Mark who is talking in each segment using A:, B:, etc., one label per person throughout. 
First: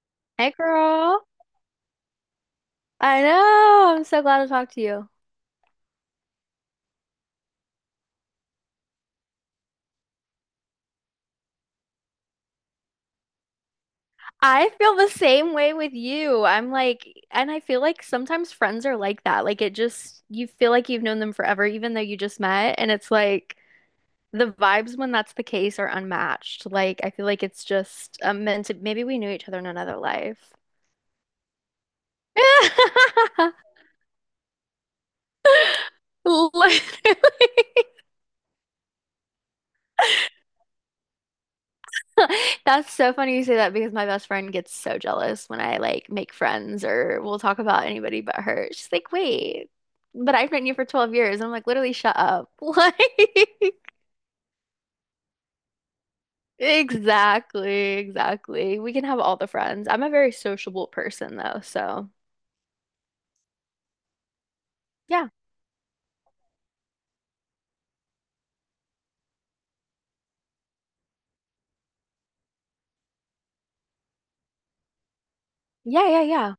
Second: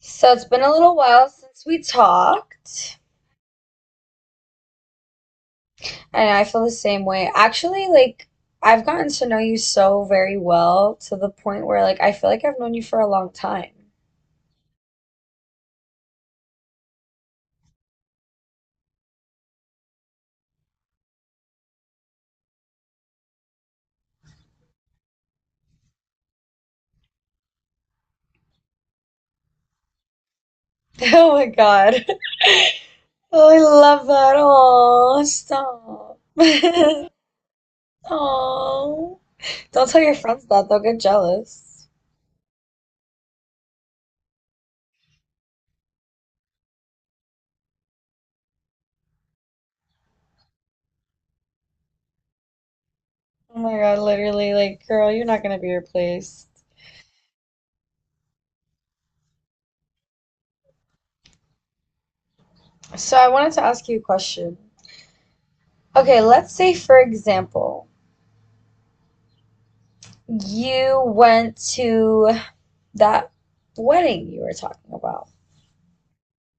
A: So it's
B: Hey
A: been a little
B: girl.
A: while since we talked,
B: I know, I'm so glad to talk to you.
A: and I feel the same way. Actually, like I've gotten to know you so very well to the point where like I feel like I've known you for a long time.
B: I feel the same way with you. I'm like, and I feel like sometimes friends are like that. Like it just, you feel like you've known them forever, even though you just met. And it's like the vibes when that's the case are unmatched. Like I feel like it's just meant to, maybe we knew each other in another life.
A: Oh my God. Oh, I love that. Oh, stop.
B: Literally.
A: Oh. Don't tell your friends that. They'll get jealous.
B: That's so funny you say that because my best friend gets so jealous when I like make friends or we'll talk about anybody but her. She's like, wait, but I've known you for 12 years. I'm like, literally, shut up.
A: Oh my God, literally, like, girl, you're not gonna be replaced.
B: Like, exactly, exactly. We can have all the friends. I'm a very sociable person though. So,
A: So I wanted to ask you a question.
B: yeah,
A: Okay, let's say for example, you went to that wedding you were talking about.
B: yeah, yeah, yeah.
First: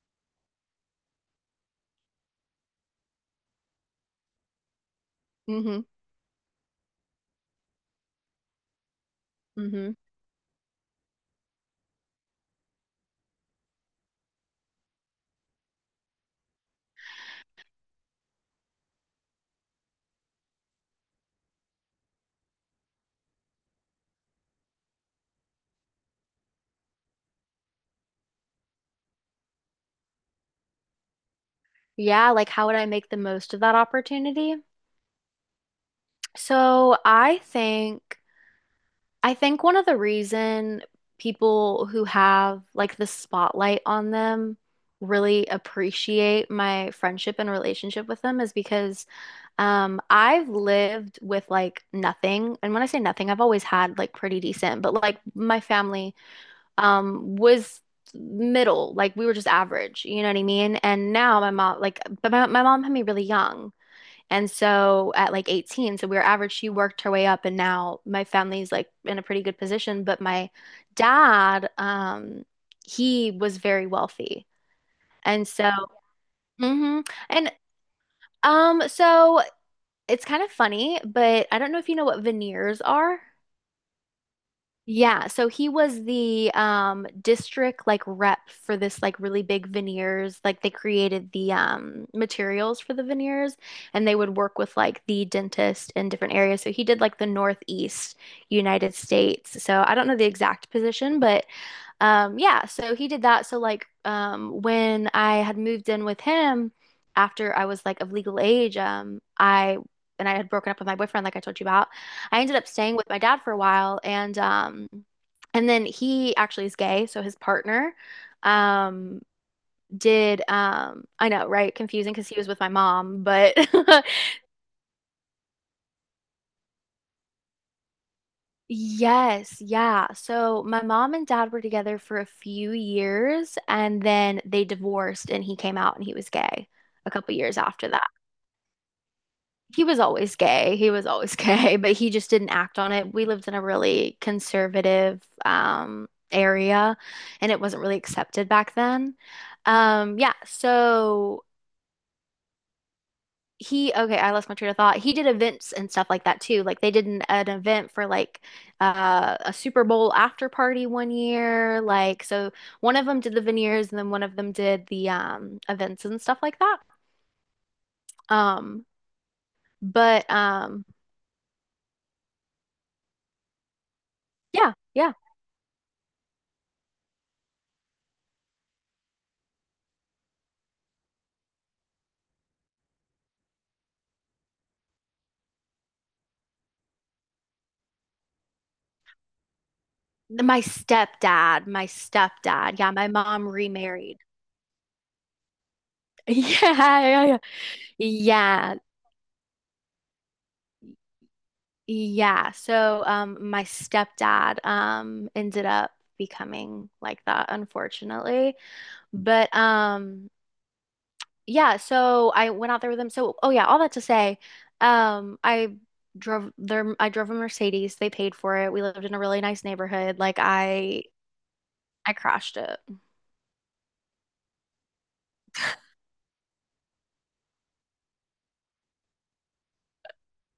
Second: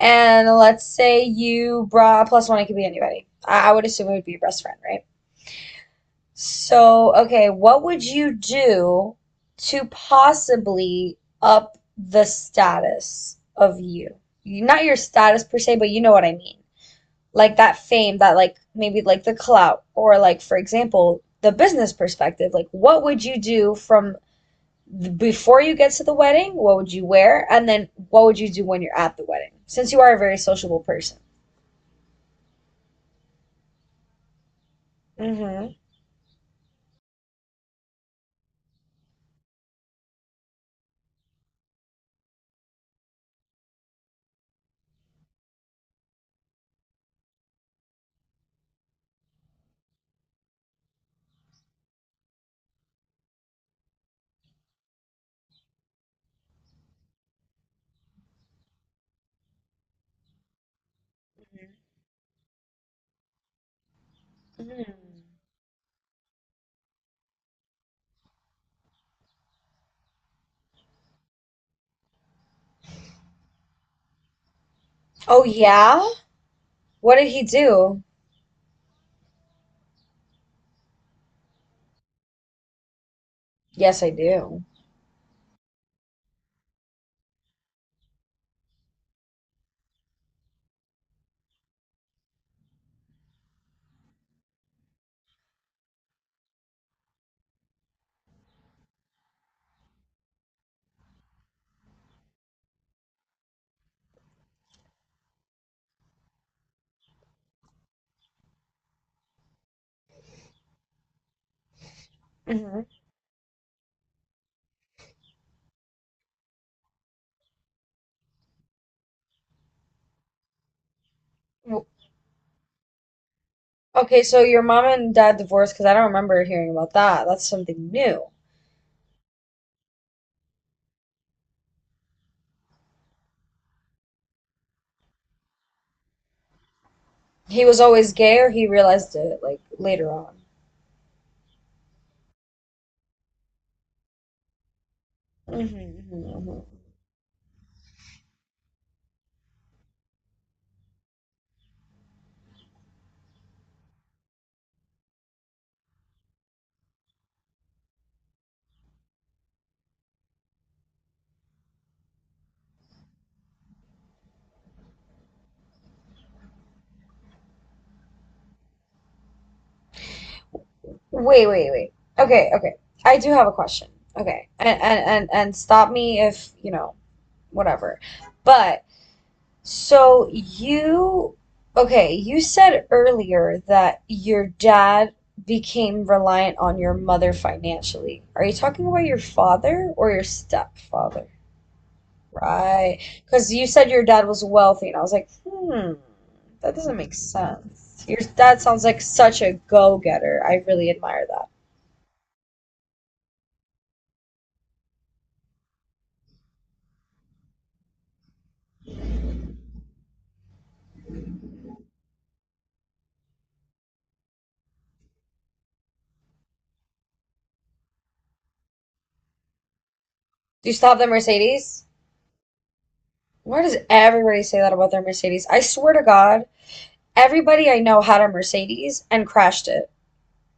A: And let's say you brought plus one, it could be anybody. I would assume it would be your best friend, right?
B: Mm-hmm.
A: So, okay, what would you do to
B: Mm-hmm.
A: possibly up the status of Not your status per se, but you know what I mean. Like that fame, that like maybe like the clout, or like, for example, the business perspective. Like, what would you do from before you get to the wedding, what would you wear? And then what would you do when you're at the wedding? Since you are a very sociable person.
B: Yeah, like how would I make the most of that opportunity?
A: Mm-hmm.
B: So, I think. I think one of the reason people who have like the spotlight on them really appreciate my friendship and relationship with them is because I've lived with like nothing. And when I say nothing, I've always had like pretty decent, but like my family was middle, like we were just average, you know what I mean? And now my mom like but my mom had me really young. And
A: Mm-hmm.
B: so at like 18, so we were average, she worked her way up and now my family's like in a pretty good position. But my dad, he was very wealthy.
A: Oh,
B: And so,
A: yeah?
B: hmm.
A: What did he
B: And
A: do?
B: so it's kind of funny, but I don't know if you know what veneers are.
A: Yes, I do.
B: Yeah, so he was the district like rep for this like really big veneers. Like they created the materials for the veneers and they would work with like the dentist in different areas. So he did like the Northeast United States. So I don't know the exact position, but yeah, so he did that. So like when I had moved in with him after I was like of legal age, I and I had broken up with my boyfriend, like I told you about, I ended up
A: Mm-hmm.
B: staying with my dad for a while and then he actually is gay, so his partner um did I know, right? Confusing because he was with my mom, but
A: Okay, so your mom and dad divorced because I don't remember hearing about that. That's something new.
B: Yes, yeah. So my mom and dad were together for a few years and then they divorced and he came out and he was gay a couple years
A: He was
B: after that.
A: always gay, or he realized it like
B: He was
A: later
B: always
A: on?
B: gay. He was always gay, but he just didn't act on it. We lived in a really conservative
A: Mm-hmm. Mm-hmm.
B: area and it wasn't really accepted back then. Yeah, so he okay, I lost my train of thought. He did events and stuff like that too. Like they did an event for like a Super Bowl after party one year. Like so one of them did the veneers and then one of them did the events and stuff like that. Um but
A: Wait, wait, wait. Okay, okay. I do have a question. Okay, and
B: yeah,
A: and
B: yeah.
A: and, and stop me if, you know, whatever. But so you, okay, you said earlier that your dad became reliant on your mother financially. Are you talking about your father or your
B: My
A: stepfather?
B: stepdad, my stepdad. Yeah,
A: Right.
B: my mom
A: Because you said your
B: remarried.
A: dad was wealthy, and I was like, hmm, that doesn't
B: Yeah,
A: make
B: yeah, yeah.
A: sense. Your dad
B: Yeah.
A: sounds like such a go-getter. I really admire that.
B: Yeah. So my stepdad ended up becoming like that, unfortunately. But yeah, so I went out there with them. So oh yeah, all that to say, I drove their I drove a Mercedes. They paid for it. We lived in a really nice neighborhood. Like
A: Do you still have the Mercedes?
B: I crashed it.
A: Why does everybody say that about their Mercedes? I swear to God, everybody I know had a Mercedes and crashed it.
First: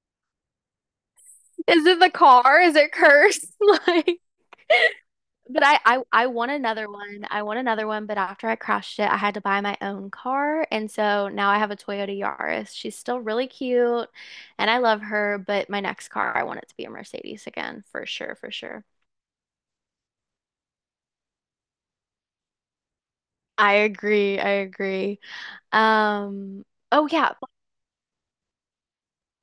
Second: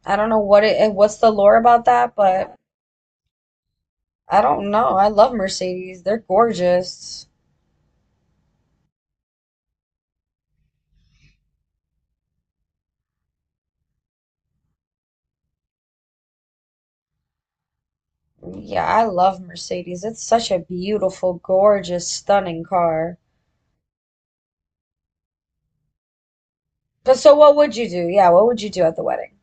A: I don't know what's the lore about
B: Is it the
A: that, but
B: car? Is it cursed? Like,
A: I don't know. I love
B: but I, I
A: Mercedes. They're
B: I want another
A: gorgeous.
B: one. I want another one, but after I crashed it, I had to buy my own car. And so now I have a Toyota Yaris. She's still really cute and I love her, but my next car, I want it to be a Mercedes again, for sure, for
A: Yeah,
B: sure.
A: I love Mercedes. It's such a beautiful, gorgeous, stunning car.
B: I agree. I agree. Um, oh
A: But
B: yeah.
A: so what would you do? Yeah, what would you do at the wedding?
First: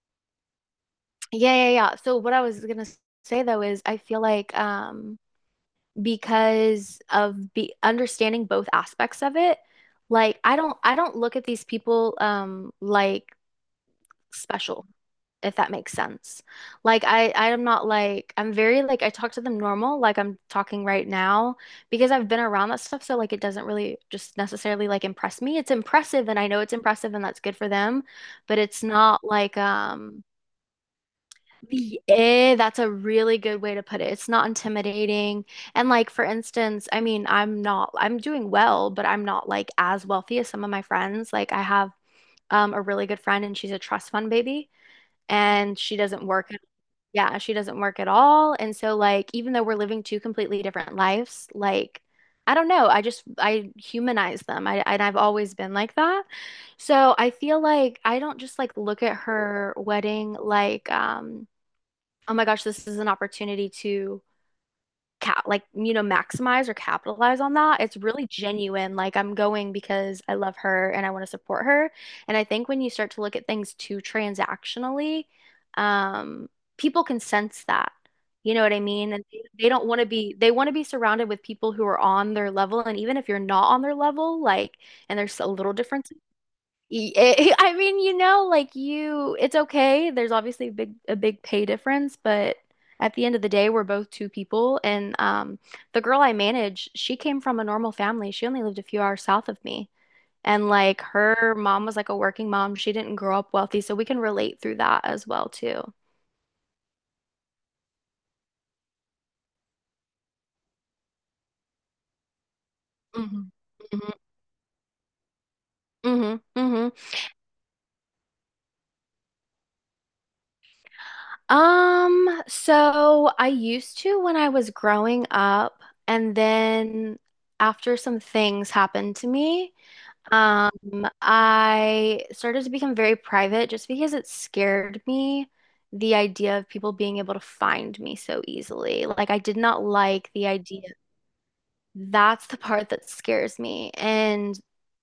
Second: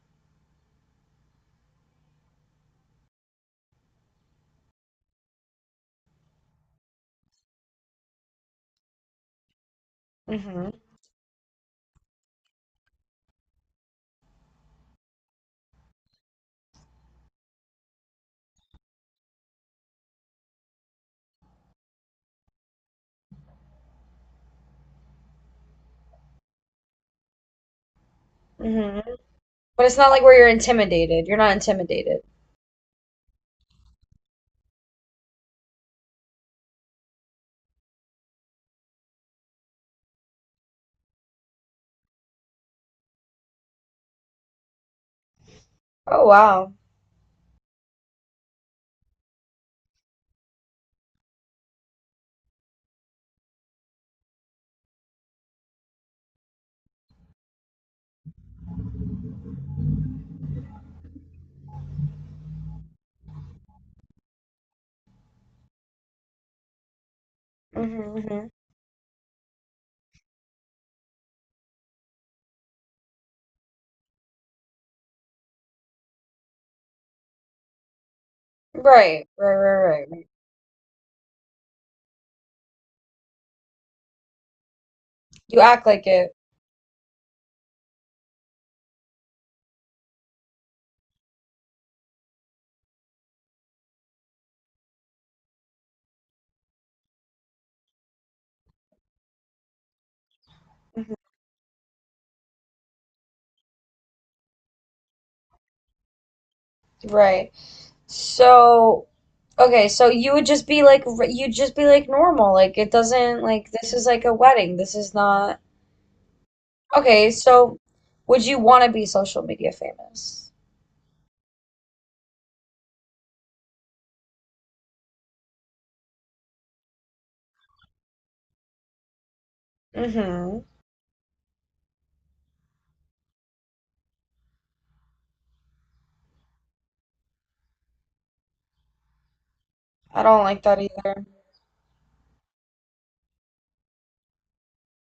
B: Yeah, yeah, yeah. So what I was gonna say though is I feel like because of be understanding both aspects of it,
A: mm
B: like I
A: hmm
B: don't I don't look at these people like special. If that makes sense. Like I'm not like I'm very like I talk to them normal like I'm talking right now because I've been around that stuff so like it doesn't really just necessarily like impress me. It's impressive and I know it's impressive and that's good for them, but
A: mm
B: it's
A: hmm
B: not like
A: But it's not like where you're intimidated. You're not
B: the
A: intimidated.
B: that's a really good way to put it. It's not intimidating. And like for instance, I mean, I'm not I'm doing well, but I'm not like as wealthy as some of my friends. Like I have a really good friend and she's a trust fund baby and she
A: Oh
B: doesn't work,
A: wow.
B: yeah, she doesn't work at all. And so like even though we're living two completely different lives, like I don't know, I just I humanize them. I've always been like that. So I feel like I don't just like look at her wedding like oh my gosh, this is an opportunity to cap like, you know, maximize or capitalize on that. It's
A: Hmm,
B: really
A: hmm.
B: genuine, like I'm going because I love her and I want to support her. And I think when you start to look at things too transactionally, um people can sense that, you know what I mean, and
A: Right,
B: they,
A: right,
B: they
A: right,
B: don't want
A: right,
B: to
A: right.
B: be, they want to be surrounded with people who are on their level. And even if you're not on their level, like, and there's a
A: You
B: little
A: act like
B: difference.
A: it.
B: I mean, you know, like you, it's okay. There's obviously a big pay difference, but at the end of the day, we're both two people. And the girl I manage, she came from a normal family. She only lived a few hours south of me. And like
A: Mhm.
B: her mom was like a working mom. She didn't grow up wealthy, so we can relate through that as well too.
A: Right. So, okay, so you would just be like you'd just be like normal. Like it doesn't
B: Hmm,
A: this is
B: hmm,
A: like a wedding. This is not—
B: hmm, hmm.
A: Okay, so would you want to be social media famous?
B: So I used to when I was growing up, and then after some things happened to me.
A: Mm-hmm.
B: I started to become very private just because it scared me the idea of people being able to find me so easily. Like I did not
A: I
B: like
A: don't
B: the
A: like that
B: idea.
A: either.
B: That's the part that scares me. And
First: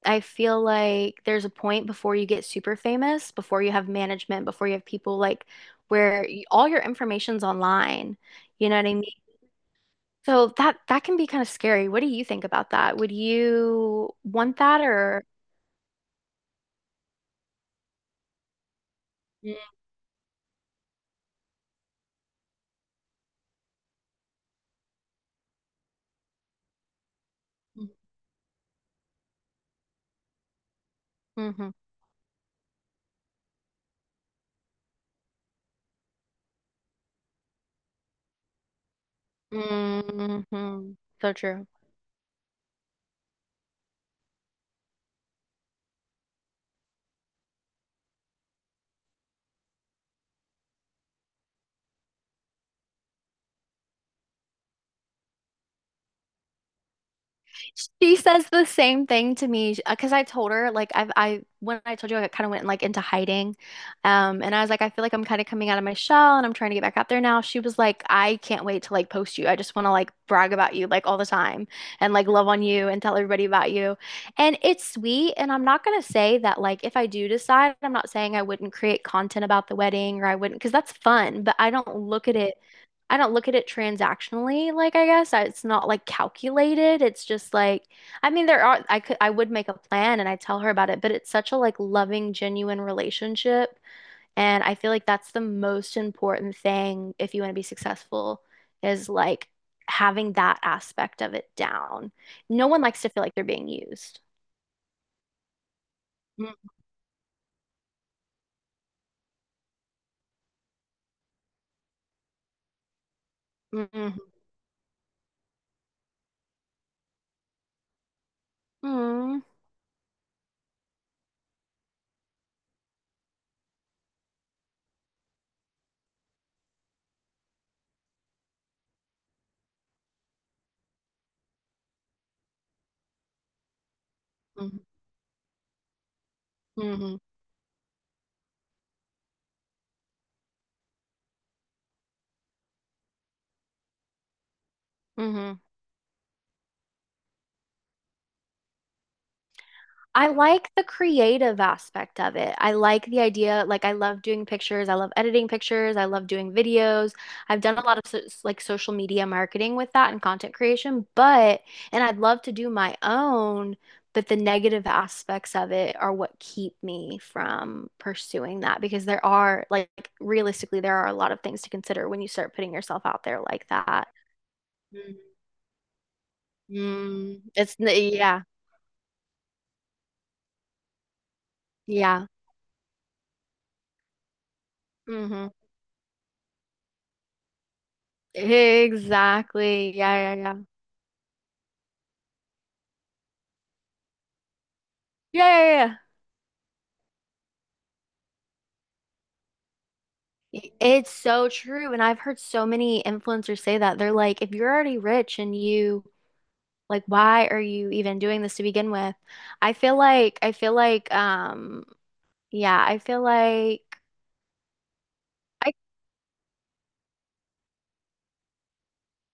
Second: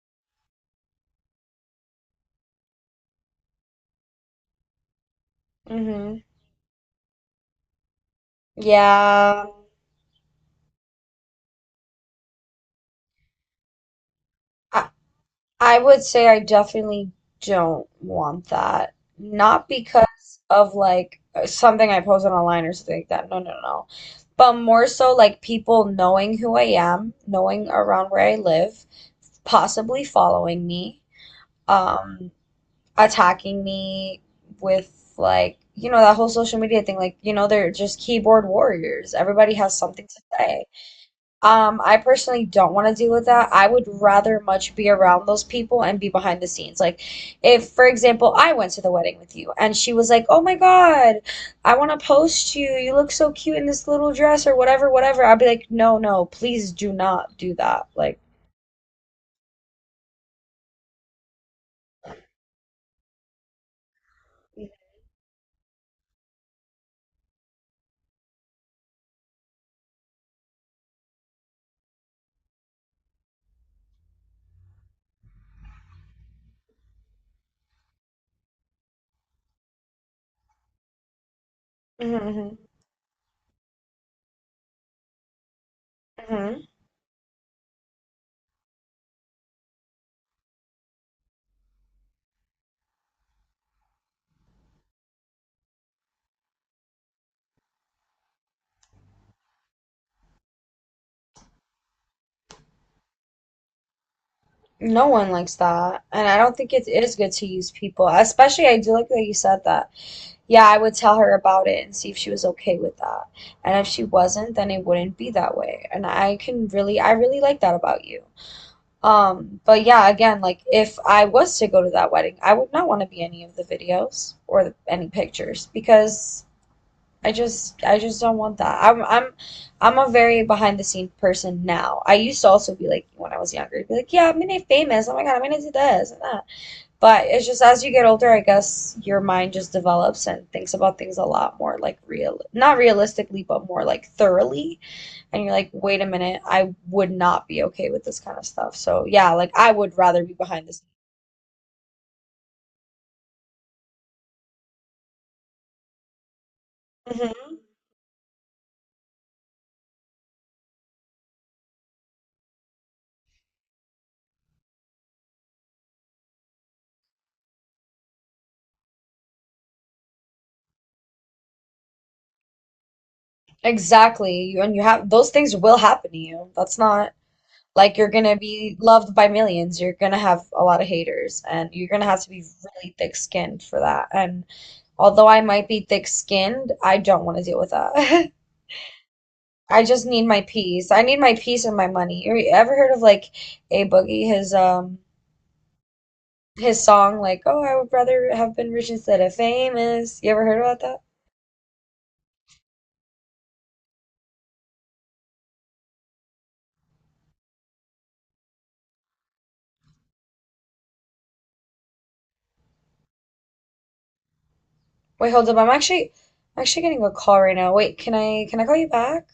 B: I feel like there's a point before you get super famous, before you have management, before you have people like
A: Mm-hmm.
B: where all your information's online. You know what I mean?
A: Yeah.
B: So that that can be kind of scary. What do you think about that? Would you want that
A: I
B: or
A: I would say I definitely don't want that. Not because of like something I posted online or something like that. No, no, no. But more so like people knowing who I am, knowing around where I live, possibly following me.
B: Mhm.
A: um attacking me with, like, you know, that whole social media thing, like, you know, they're just keyboard warriors, everybody has something to say.
B: Hmm. So true.
A: I personally don't want to deal with that. I would rather much be around those people and be behind the scenes. Like, if for example I went to the wedding with you and she was like, "Oh my god, I want to post you, you look so cute in this little dress" or whatever whatever, I'd be like, "No, no, please do not do that."
B: She
A: Like,
B: says the same thing to me because I told her like I've I when I told you I kind of went like into hiding, and I
A: mhm,
B: was like I feel like I'm kind of coming out of my shell and I'm trying to get back out there now. She was like I can't wait to like post you. I just want to like brag about you like all the time and like love on you and tell everybody about you. And it's sweet. And I'm not gonna say that like if I do decide, I'm not saying I wouldn't create content about the wedding or I wouldn't because that's fun. But I don't look at it.
A: mhm,
B: I don't look at it transactionally, like it's not like
A: mhm.
B: calculated. It's just like, I mean, there are, I could, I would make a plan and I tell her about it, but it's such a like loving, genuine relationship. And I feel like that's the most important thing if you want to be successful is like having that aspect of it down. No one likes to feel like they're being used.
A: No one likes that. And I don't
B: Mm-hmm.
A: think it is good to use people. Especially, I do like that you said that. Yeah, I would tell her about it and see if she was okay with that. And if she
B: Mm-hmm.
A: wasn't, then it wouldn't be that way. And I can really, I really like that about you. But yeah, again, like if I was to go to that wedding, I would not want to be any of the videos or the, any pictures because I just don't want that. I'm I'm a very behind the scenes person now. I used to also be like when I was younger, I'd be like, yeah, I'm gonna be
B: Mm-hmm.
A: famous. Oh my God, I'm gonna do this and that. But it's just as you get older, I guess your mind just develops and thinks about things a lot more like real, not realistically, but more like thoroughly. And you're
B: Mm-hmm.
A: like, wait a minute, I would not be okay with this kind of stuff. So yeah, like I would rather
B: I
A: be behind
B: like
A: this.
B: the creative aspect of it. I like the idea. Like, I love doing pictures. I love editing pictures. I love doing videos.
A: Hmm.
B: I've done a lot of like social media marketing with that and content creation, but, and I'd love to do my own, but the negative aspects of it are what keep me from pursuing that because there are, like, realistically, there are a lot of things to consider when you start putting yourself out there like that.
A: Exactly. And you have—
B: Mm,
A: those things will happen to you. That's not— like you're gonna
B: yeah,
A: be loved by millions. You're gonna have a lot of haters, and you're gonna have
B: yeah.
A: to be really thick-skinned for that. And although I
B: Hmm.
A: might be thick-skinned, I don't want to deal with that. I
B: Exactly.
A: just need
B: Yeah, yeah,
A: my
B: yeah.
A: peace. I need my peace and my money. You ever heard of like A Boogie? His
B: Yeah, yeah, yeah.
A: his song like, "Oh, I would rather have been rich instead of famous." You ever heard about that?
B: It's so true. And I've heard so many influencers say that. They're like, if you're already rich and you like, why are you even doing this to begin with? I feel like, I feel like, um, yeah, I feel like
A: Wait, hold up.
B: I,
A: I'm actually getting a call right now. Wait, can I call you back?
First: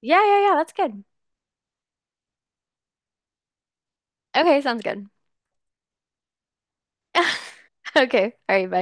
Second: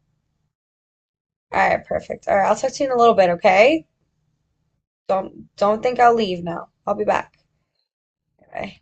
B: yeah, yeah, yeah, that's good.
A: All right, perfect. All right, I'll talk to you in a little bit, okay?
B: Okay, sounds good.
A: Don't think I'll leave now. I'll be back.
B: Okay.
A: All
B: All right,
A: right.
B: bye.